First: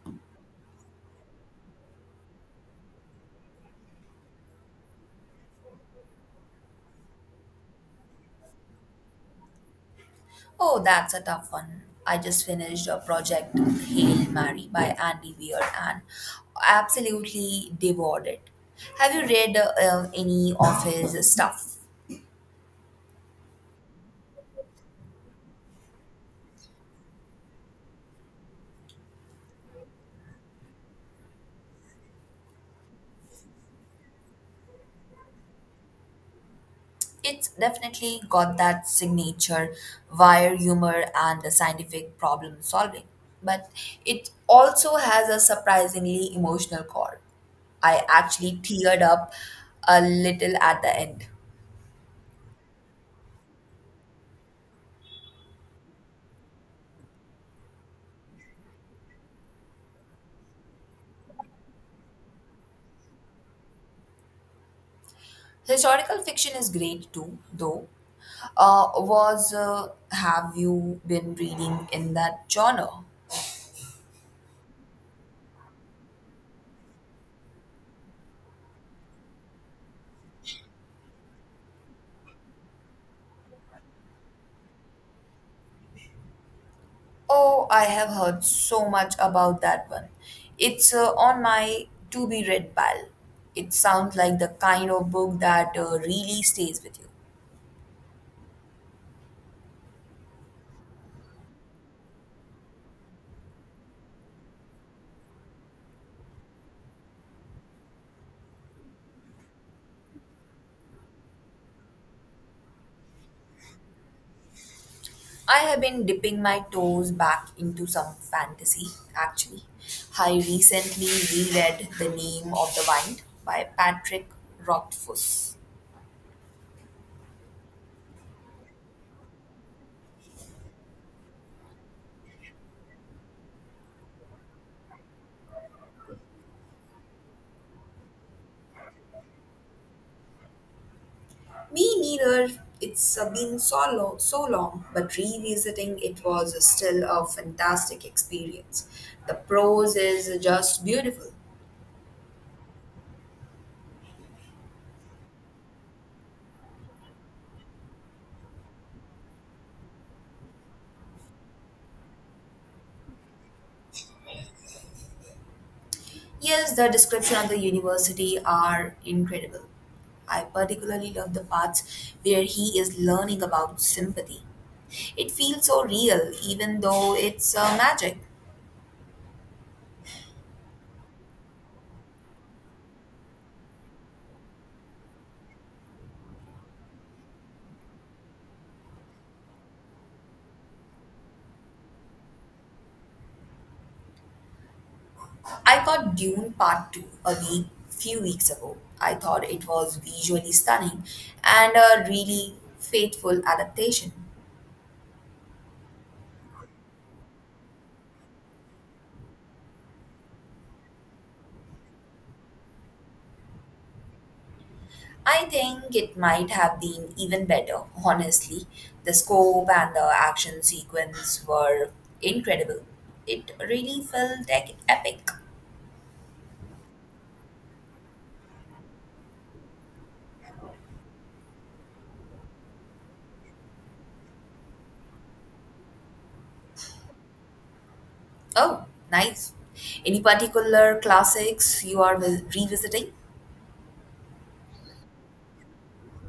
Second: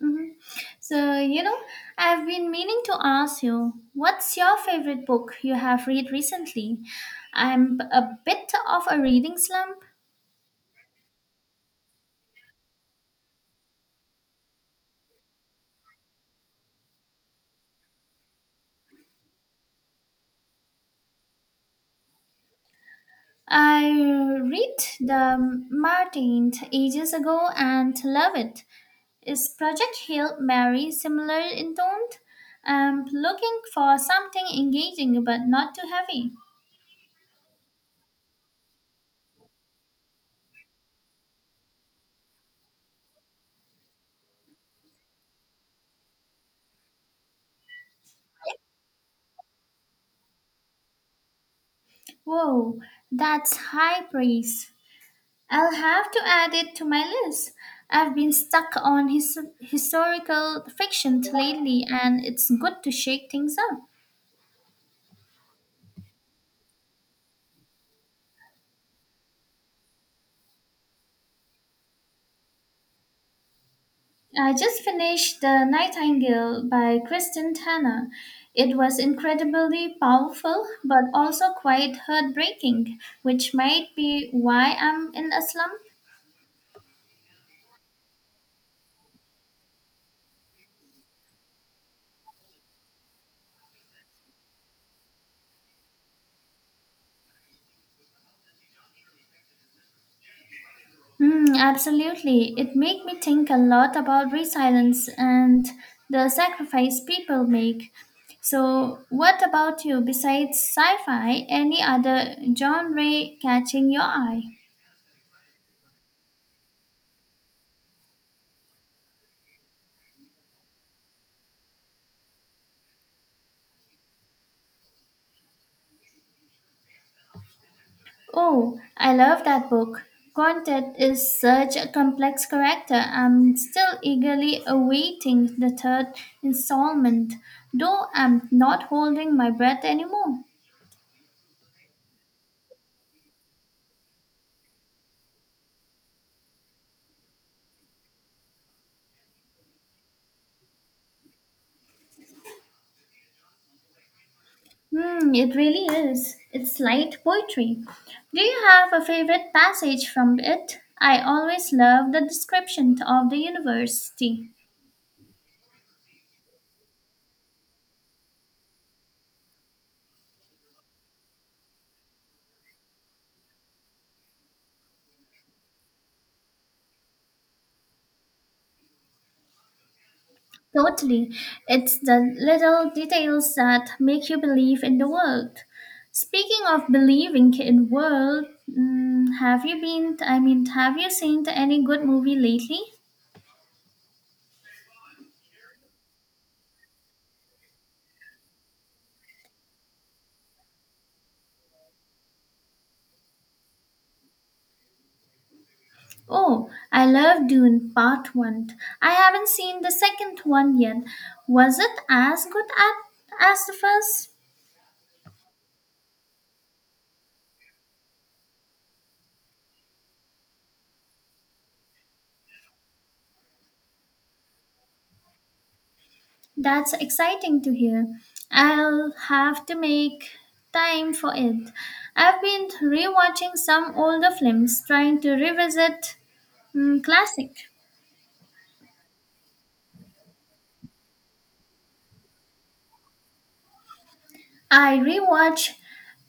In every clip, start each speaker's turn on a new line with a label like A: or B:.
A: Mhm. So, you know, I've been meaning to ask you, what's your favorite book you have read recently? I'm a bit of a reading slump.
B: Oh, that's a tough one. I just finished a project, Hail Mary by Andy Weir, and absolutely devoured it. Have you read any of his stuff?
A: I read The Martin ages ago and love it. Is Project Hail Mary similar in tone? I'm looking for something engaging but not too heavy.
B: It's definitely got that signature wire humor and the scientific problem solving, but it also has a surprisingly emotional core. I actually teared up a little at the end.
A: Whoa, that's high praise. I'll have to add it to my list. I've been stuck on historical fiction lately, and it's good to shake things up.
B: Historical fiction is great too, though. Was Have you been reading in that genre?
A: I just finished The Nightingale by Kristen Tanner. It was incredibly powerful, but also quite heartbreaking, which might be why I'm in a slump.
B: Oh, I have heard so much about that one. It's on my to be read pile. It sounds like the kind of book that really stays with you.
A: Mm, absolutely. It made me think a lot about resilience and the sacrifice people make. So, what about you? Besides sci fi, any other genre catching your eye?
B: I have been dipping my toes back into some fantasy, actually. I recently reread The Name of the Wind by Patrick Rothfuss.
A: Oh, I love that book. Content is such a complex character. I'm still eagerly awaiting the third installment, though I'm not holding my breath anymore.
B: Me neither. It's been so long, but revisiting it was still a fantastic experience. The prose is just beautiful.
A: Hmm, it really is. It's light poetry. Do you have a favorite passage from it? I always love the description of the university.
B: Yes, the description of the university are incredible. I particularly love the parts where he is learning about sympathy. It feels so real, even though it's magic.
A: Totally. It's the little details that make you believe in the world. Speaking of believing in world, mm, have you been I mean, have you seen any good movie lately?
B: I got Dune Part 2 few weeks ago. I thought it was visually stunning and a really faithful adaptation.
A: Oh, I love Dune Part 1. I haven't seen the second one yet. Was it as good as the first?
B: I think it might have been even better, honestly. The scope and the action sequence were incredible. It really felt like epic.
A: That's exciting to hear. I'll have to make time for it. I've been rewatching some older films, trying to revisit classic.
B: Oh, nice. Any particular classics you are revisiting?
A: I rewatched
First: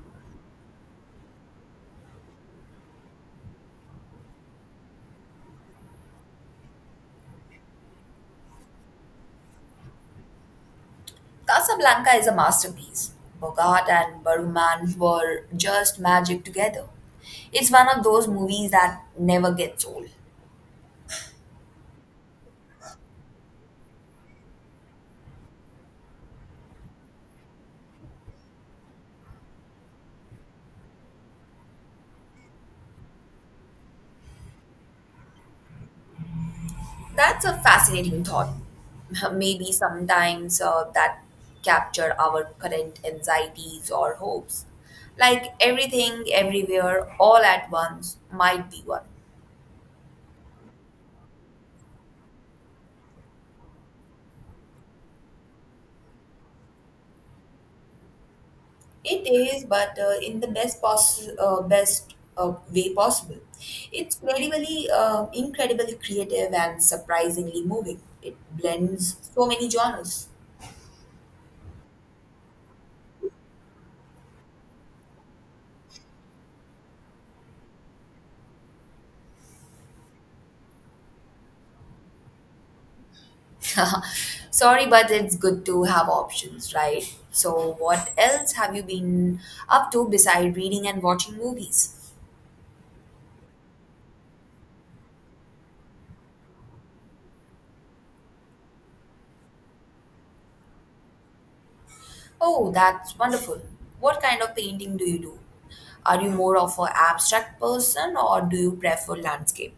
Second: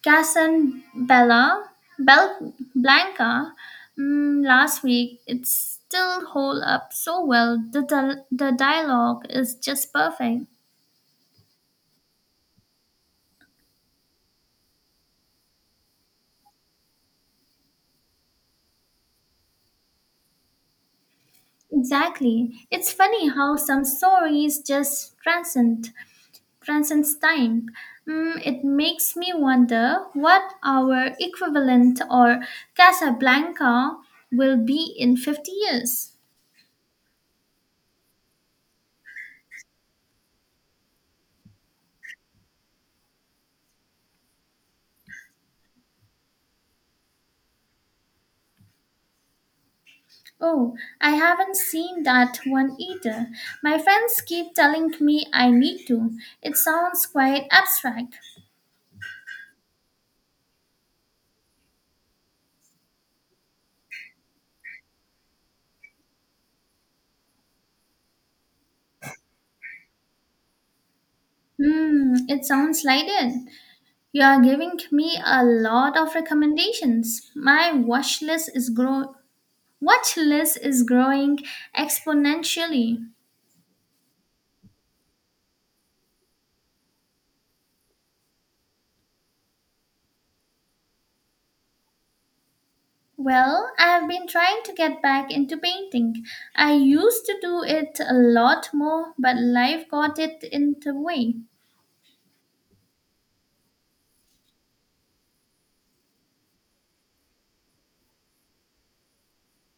A: Casablanca Blanca last week. It still holds up so well. The dialogue is just perfect.
B: Casablanca is a masterpiece. Bogart and Bergman were just magic together. It's one of those movies that never gets old.
A: Exactly. It's funny how some stories just transcends time. Mm, it makes me wonder what our equivalent or Casablanca will be in 50 years.
B: That's a fascinating thought. Maybe sometimes that capture our current anxieties or hopes. Like everything, everywhere, all at once might be one.
A: Oh, I haven't seen that one either. My friends keep telling me I need to. It sounds quite abstract.
B: It is, but in the best way possible. It's incredibly creative and surprisingly moving. It blends so many genres.
A: Hmm, it sounds like it. You are giving me a lot of recommendations. My watch list is grow watch list is growing exponentially.
B: Sorry, but it's good to have options, right? So, what else have you been up to besides reading and watching movies?
A: Well, I have been trying to get back into painting. I used to do it a lot more, but life got it in the way.
B: Oh, that's wonderful. What kind of painting do you do? Are you more of an abstract person or do you prefer landscape?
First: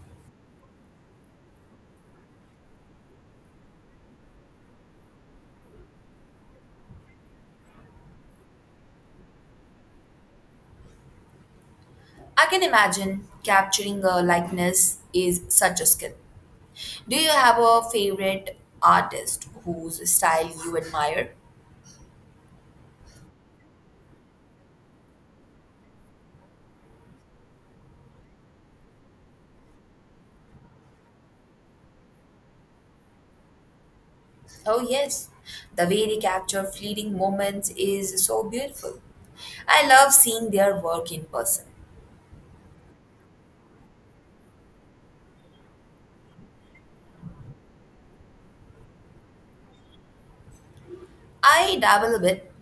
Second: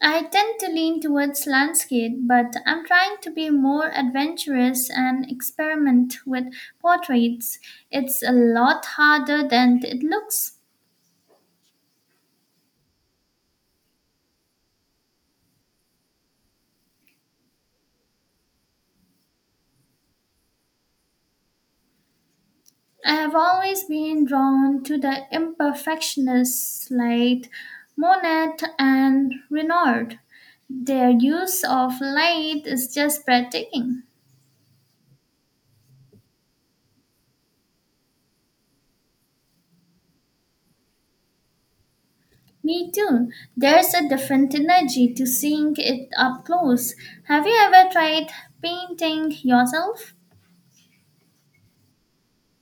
A: I tend to lean towards landscape, but I'm trying to be more adventurous and experiment with portraits. It's a lot harder than it looks.
B: I can imagine capturing a likeness is such a skill. Do you have a favorite artist whose style you admire?
A: I have always been drawn to the imperfectionists like Monet and Renoir. Their use of light is just breathtaking.
B: Oh, yes. The way they capture fleeting moments is so beautiful. I love seeing their work in person.
A: Me too. There's a different energy to seeing it up close. Have you ever tried painting yourself?
B: I dabble a bit.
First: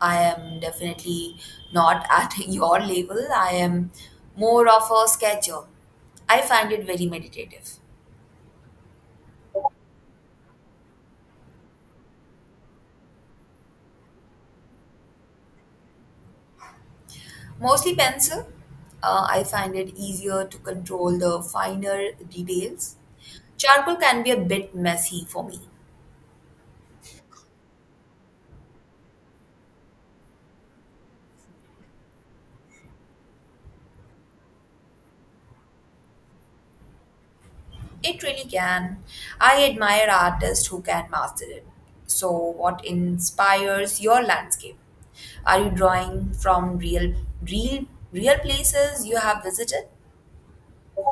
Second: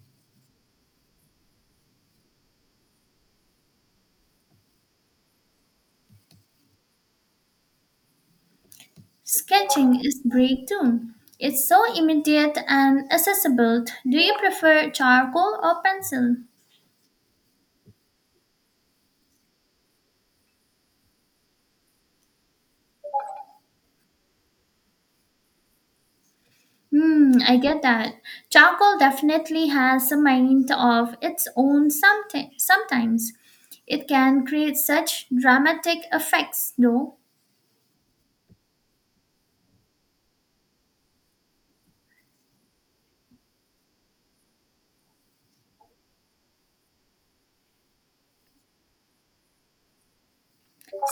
B: I am definitely not at your level. I am more of a sketcher. I find it very meditative.
A: Sketching is great too. It's so immediate and accessible. Do you prefer charcoal or pencil?
B: Mostly pencil. I find it easier to control the finer details. Charcoal can be a bit messy for me.
A: Hmm, I get that. Charcoal definitely has a mind of its own sometimes. It can create such dramatic effects though.
B: It really can. I admire artists who can master it. So, what inspires your landscape? Are you drawing from real, real places you have visited?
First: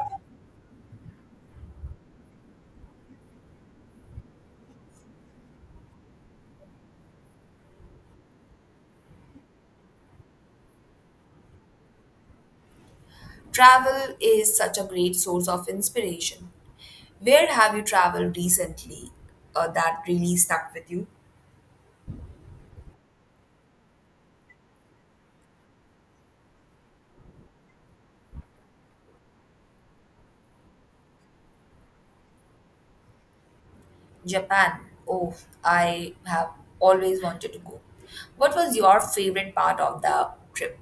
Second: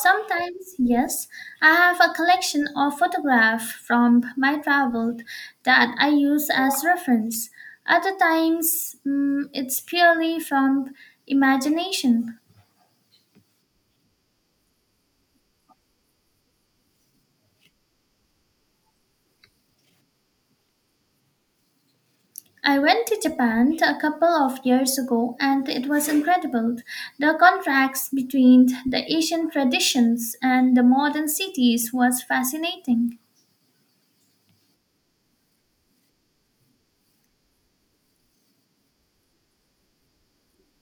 A: Sometimes, yes, I have a collection of photographs from my travel that I use as reference. Other times, it's purely from imagination.
B: Travel is such a great source of inspiration. Where have you traveled recently that really stuck with you?
A: I went to Japan a couple of years ago and it was incredible. The contrast between the Asian traditions and the modern cities was fascinating.
B: Japan. Oh, I have always wanted to go. What was your favorite part of the trip?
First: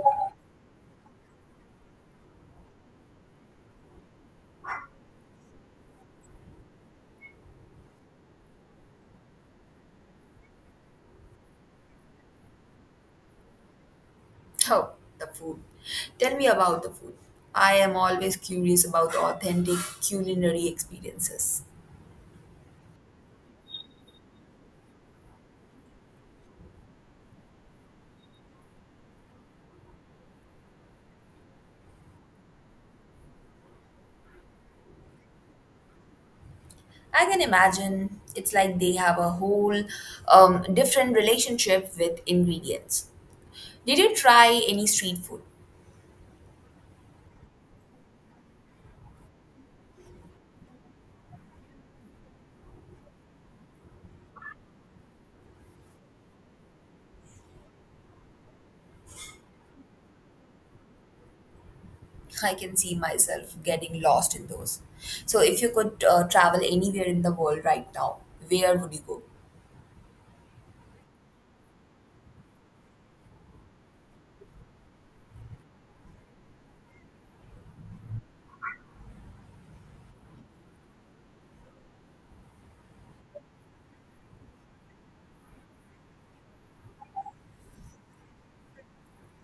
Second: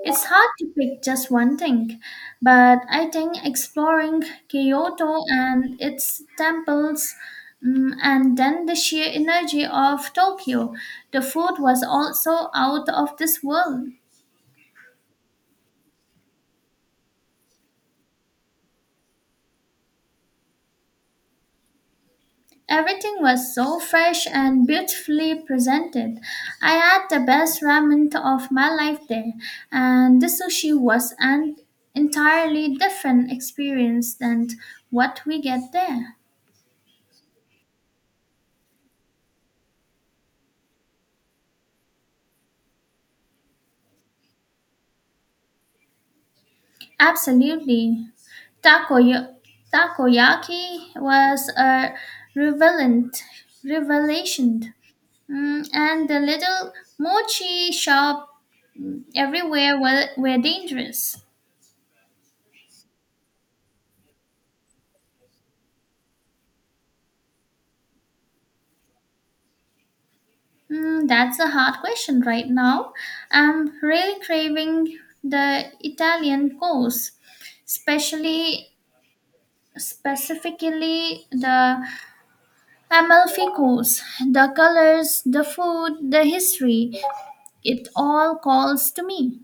A: It's hard to pick just one thing, but I think exploring Kyoto and its temples, and then the sheer energy of Tokyo. The food was also out of this world.
B: Oh, the food. Tell me about the food. I am always curious about authentic culinary experiences.
A: Everything was so fresh and beautifully presented. I had the best ramen of my life there, and the sushi was an entirely different experience than what we get there.
B: I can imagine it's like they have a whole different relationship with ingredients. Did you try any street food?
A: Absolutely. Takoya- takoyaki was a revelant revelation, and the little mochi shop everywhere were dangerous.
B: I can see myself getting lost in those. So, if you could travel anywhere in the world right now, where would you go?
A: Mm, that's a hard question right now. I'm really craving the Italian course, especially specifically the Amalfi course. The colors, the food, the history, it all calls to me.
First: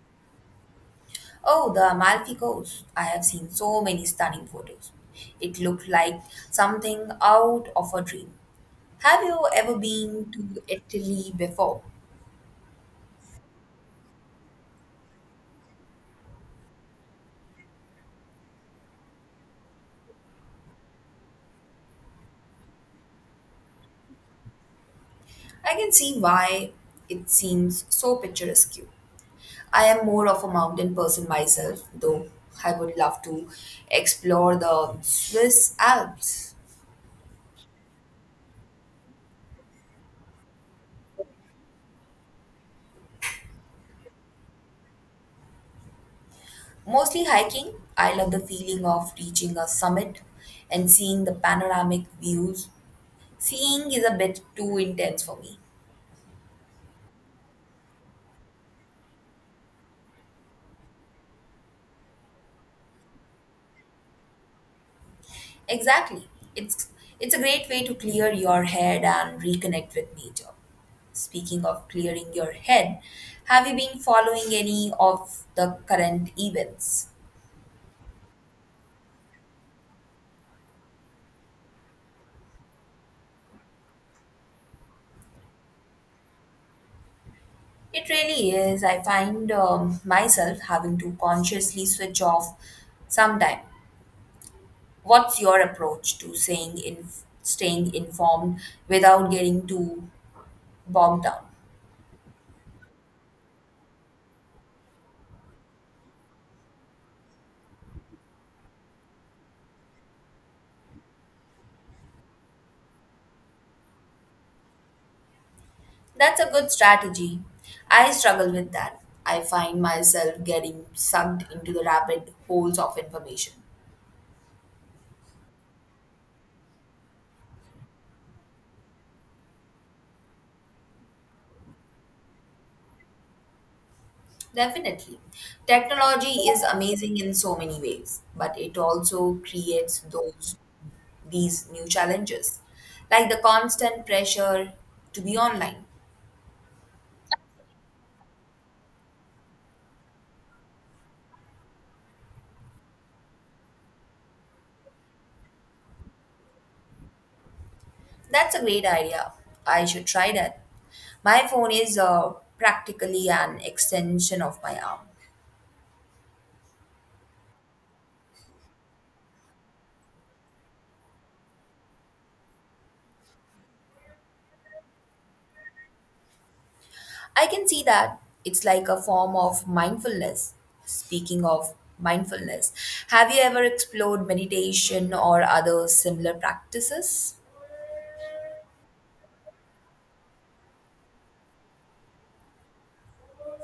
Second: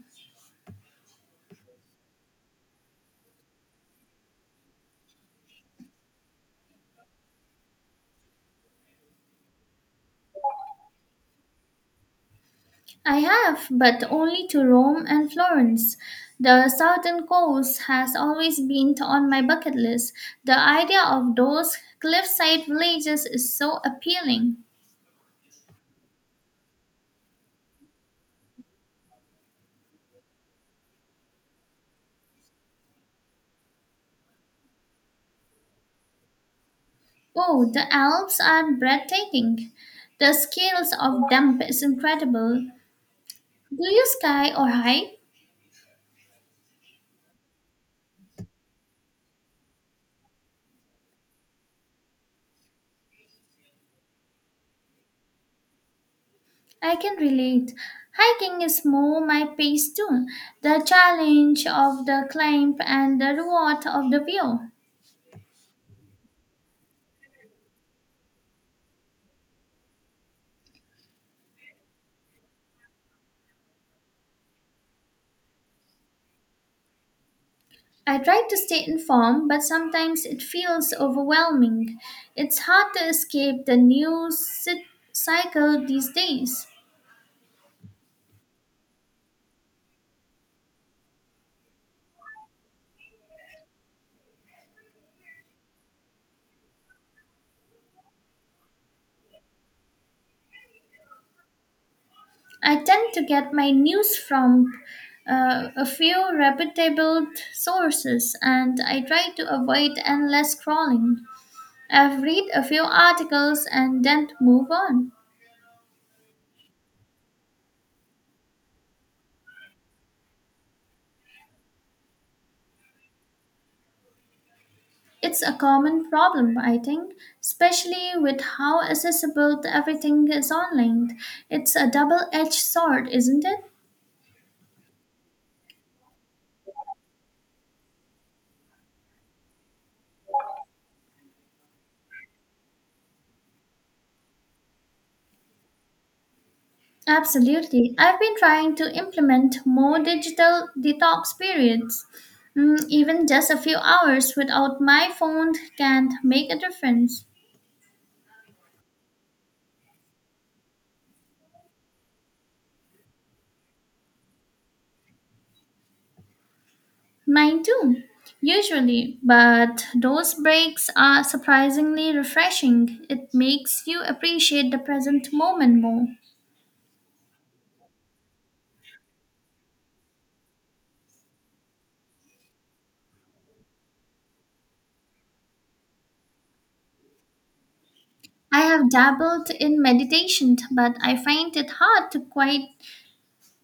B: Oh, the Amalfi Coast. I have seen so many stunning photos. It looked like something out of a dream. Have you ever been to Italy before?
A: I have, but only to Rome and Florence. The southern coast has always been on my bucket list. The idea of those cliffside villages is so appealing.
B: I can see why it seems so picturesque. I am more of a mountain person myself, though I would love to explore the Swiss Alps.
A: Oh, the Alps are breathtaking. The scales of them is incredible. Do you sky or hike?
B: Mostly hiking, I love the feeling of reaching a summit and seeing the panoramic views. Seeing is a bit too intense for me.
A: I can relate. Hiking is more my pace too. The challenge of the climb and the reward of the view.
B: Exactly. It's it's a great way to clear your head and reconnect with nature. Speaking of clearing your head, have you been following any of the current events?
A: I try to stay informed, but sometimes it feels overwhelming. It's hard to escape the cycle these days.
B: It really is. I find myself having to consciously switch off sometime. What's your approach to saying in staying informed without getting too bogged down?
A: I tend to get my news from a few reputable sources and I try to avoid endless scrolling. I've read a few articles and then move on.
B: That's a good strategy. I struggle with that. I find myself getting sucked into the rabbit holes of information.
A: It's a common problem, I think, especially with how accessible everything is online. It's a double edged sword, isn't it?
B: Definitely. Technology is amazing in so many ways, but it also creates those these new challenges, like the constant pressure to be online.
A: Absolutely. I've been trying to implement more digital detox periods. Even just a few hours without my phone can make a difference.
B: That's a great idea. I should try that. My phone is practically an extension of my arm.
A: Mine too, usually, but those breaks are surprisingly refreshing. It makes you appreciate the present moment more.
B: I can see that it's like a form of mindfulness. Speaking of mindfulness, have you ever explored meditation or other similar practices?
A: I have dabbled in meditation, but I find it hard to quiet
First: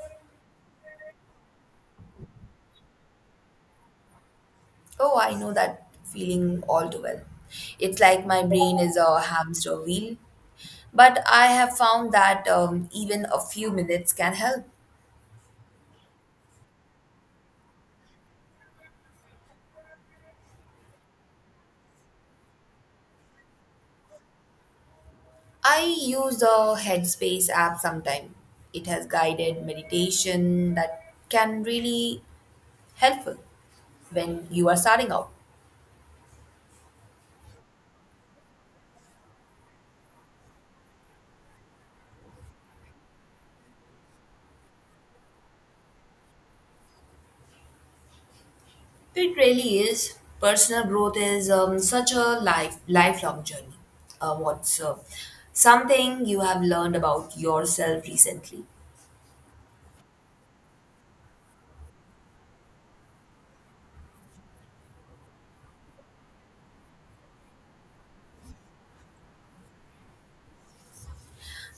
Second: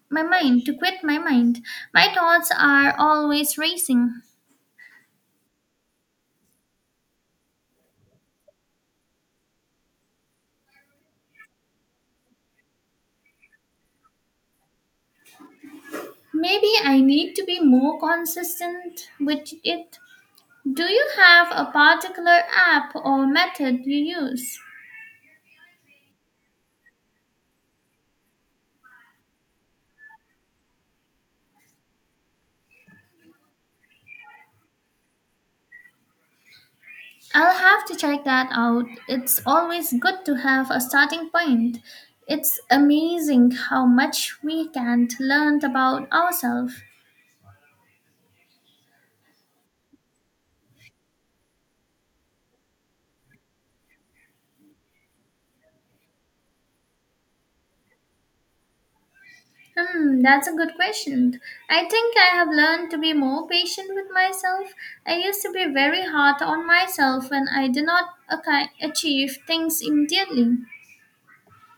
A: my mind, to quit my mind. My thoughts are always racing.
B: Oh, I know that feeling all too well. It's like my brain is a hamster wheel. But I have found that even a few minutes can help.
A: Maybe I need to be more consistent with it. Do you have a particular app or method you use?
B: I use the Headspace app sometime. It has guided meditation that can really helpful when you are starting out.
A: I'll have to check that out. It's always good to have a starting point. It's amazing how much we can learn about ourselves.
B: It really is. Personal growth is such a lifelong journey. What's something you have learned about yourself recently?
A: Hmm, that's a good question. I think I have learned to be more patient with myself. I used to be very hard on myself when I did not achieve things immediately.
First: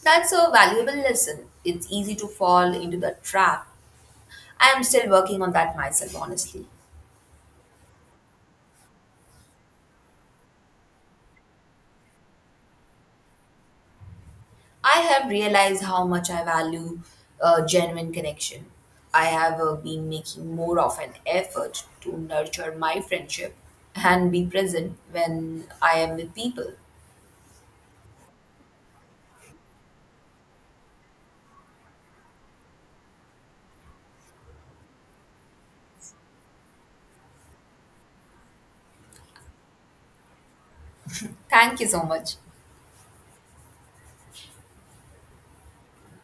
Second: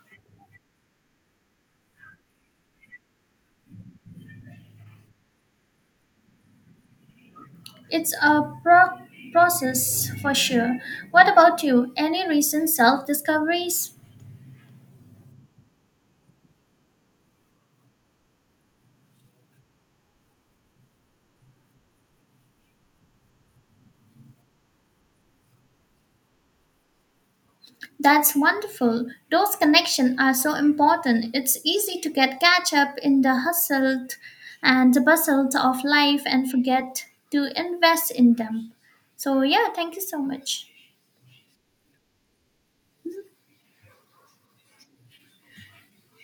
B: That's a valuable lesson. It's easy to fall into the trap. I am still working on that myself, honestly.
A: It's a pro- process for sure. What about you? Any recent self discoveries?
B: I have realized how much I value genuine connection. I have been making more of an effort to nurture my friendship and be present when I am with people.
A: That's wonderful. Those connections are so important. It's easy to get catch up in the hustle and the bustle of life and forget to invest in them. So, yeah, thank you so much.
B: Thank you so much.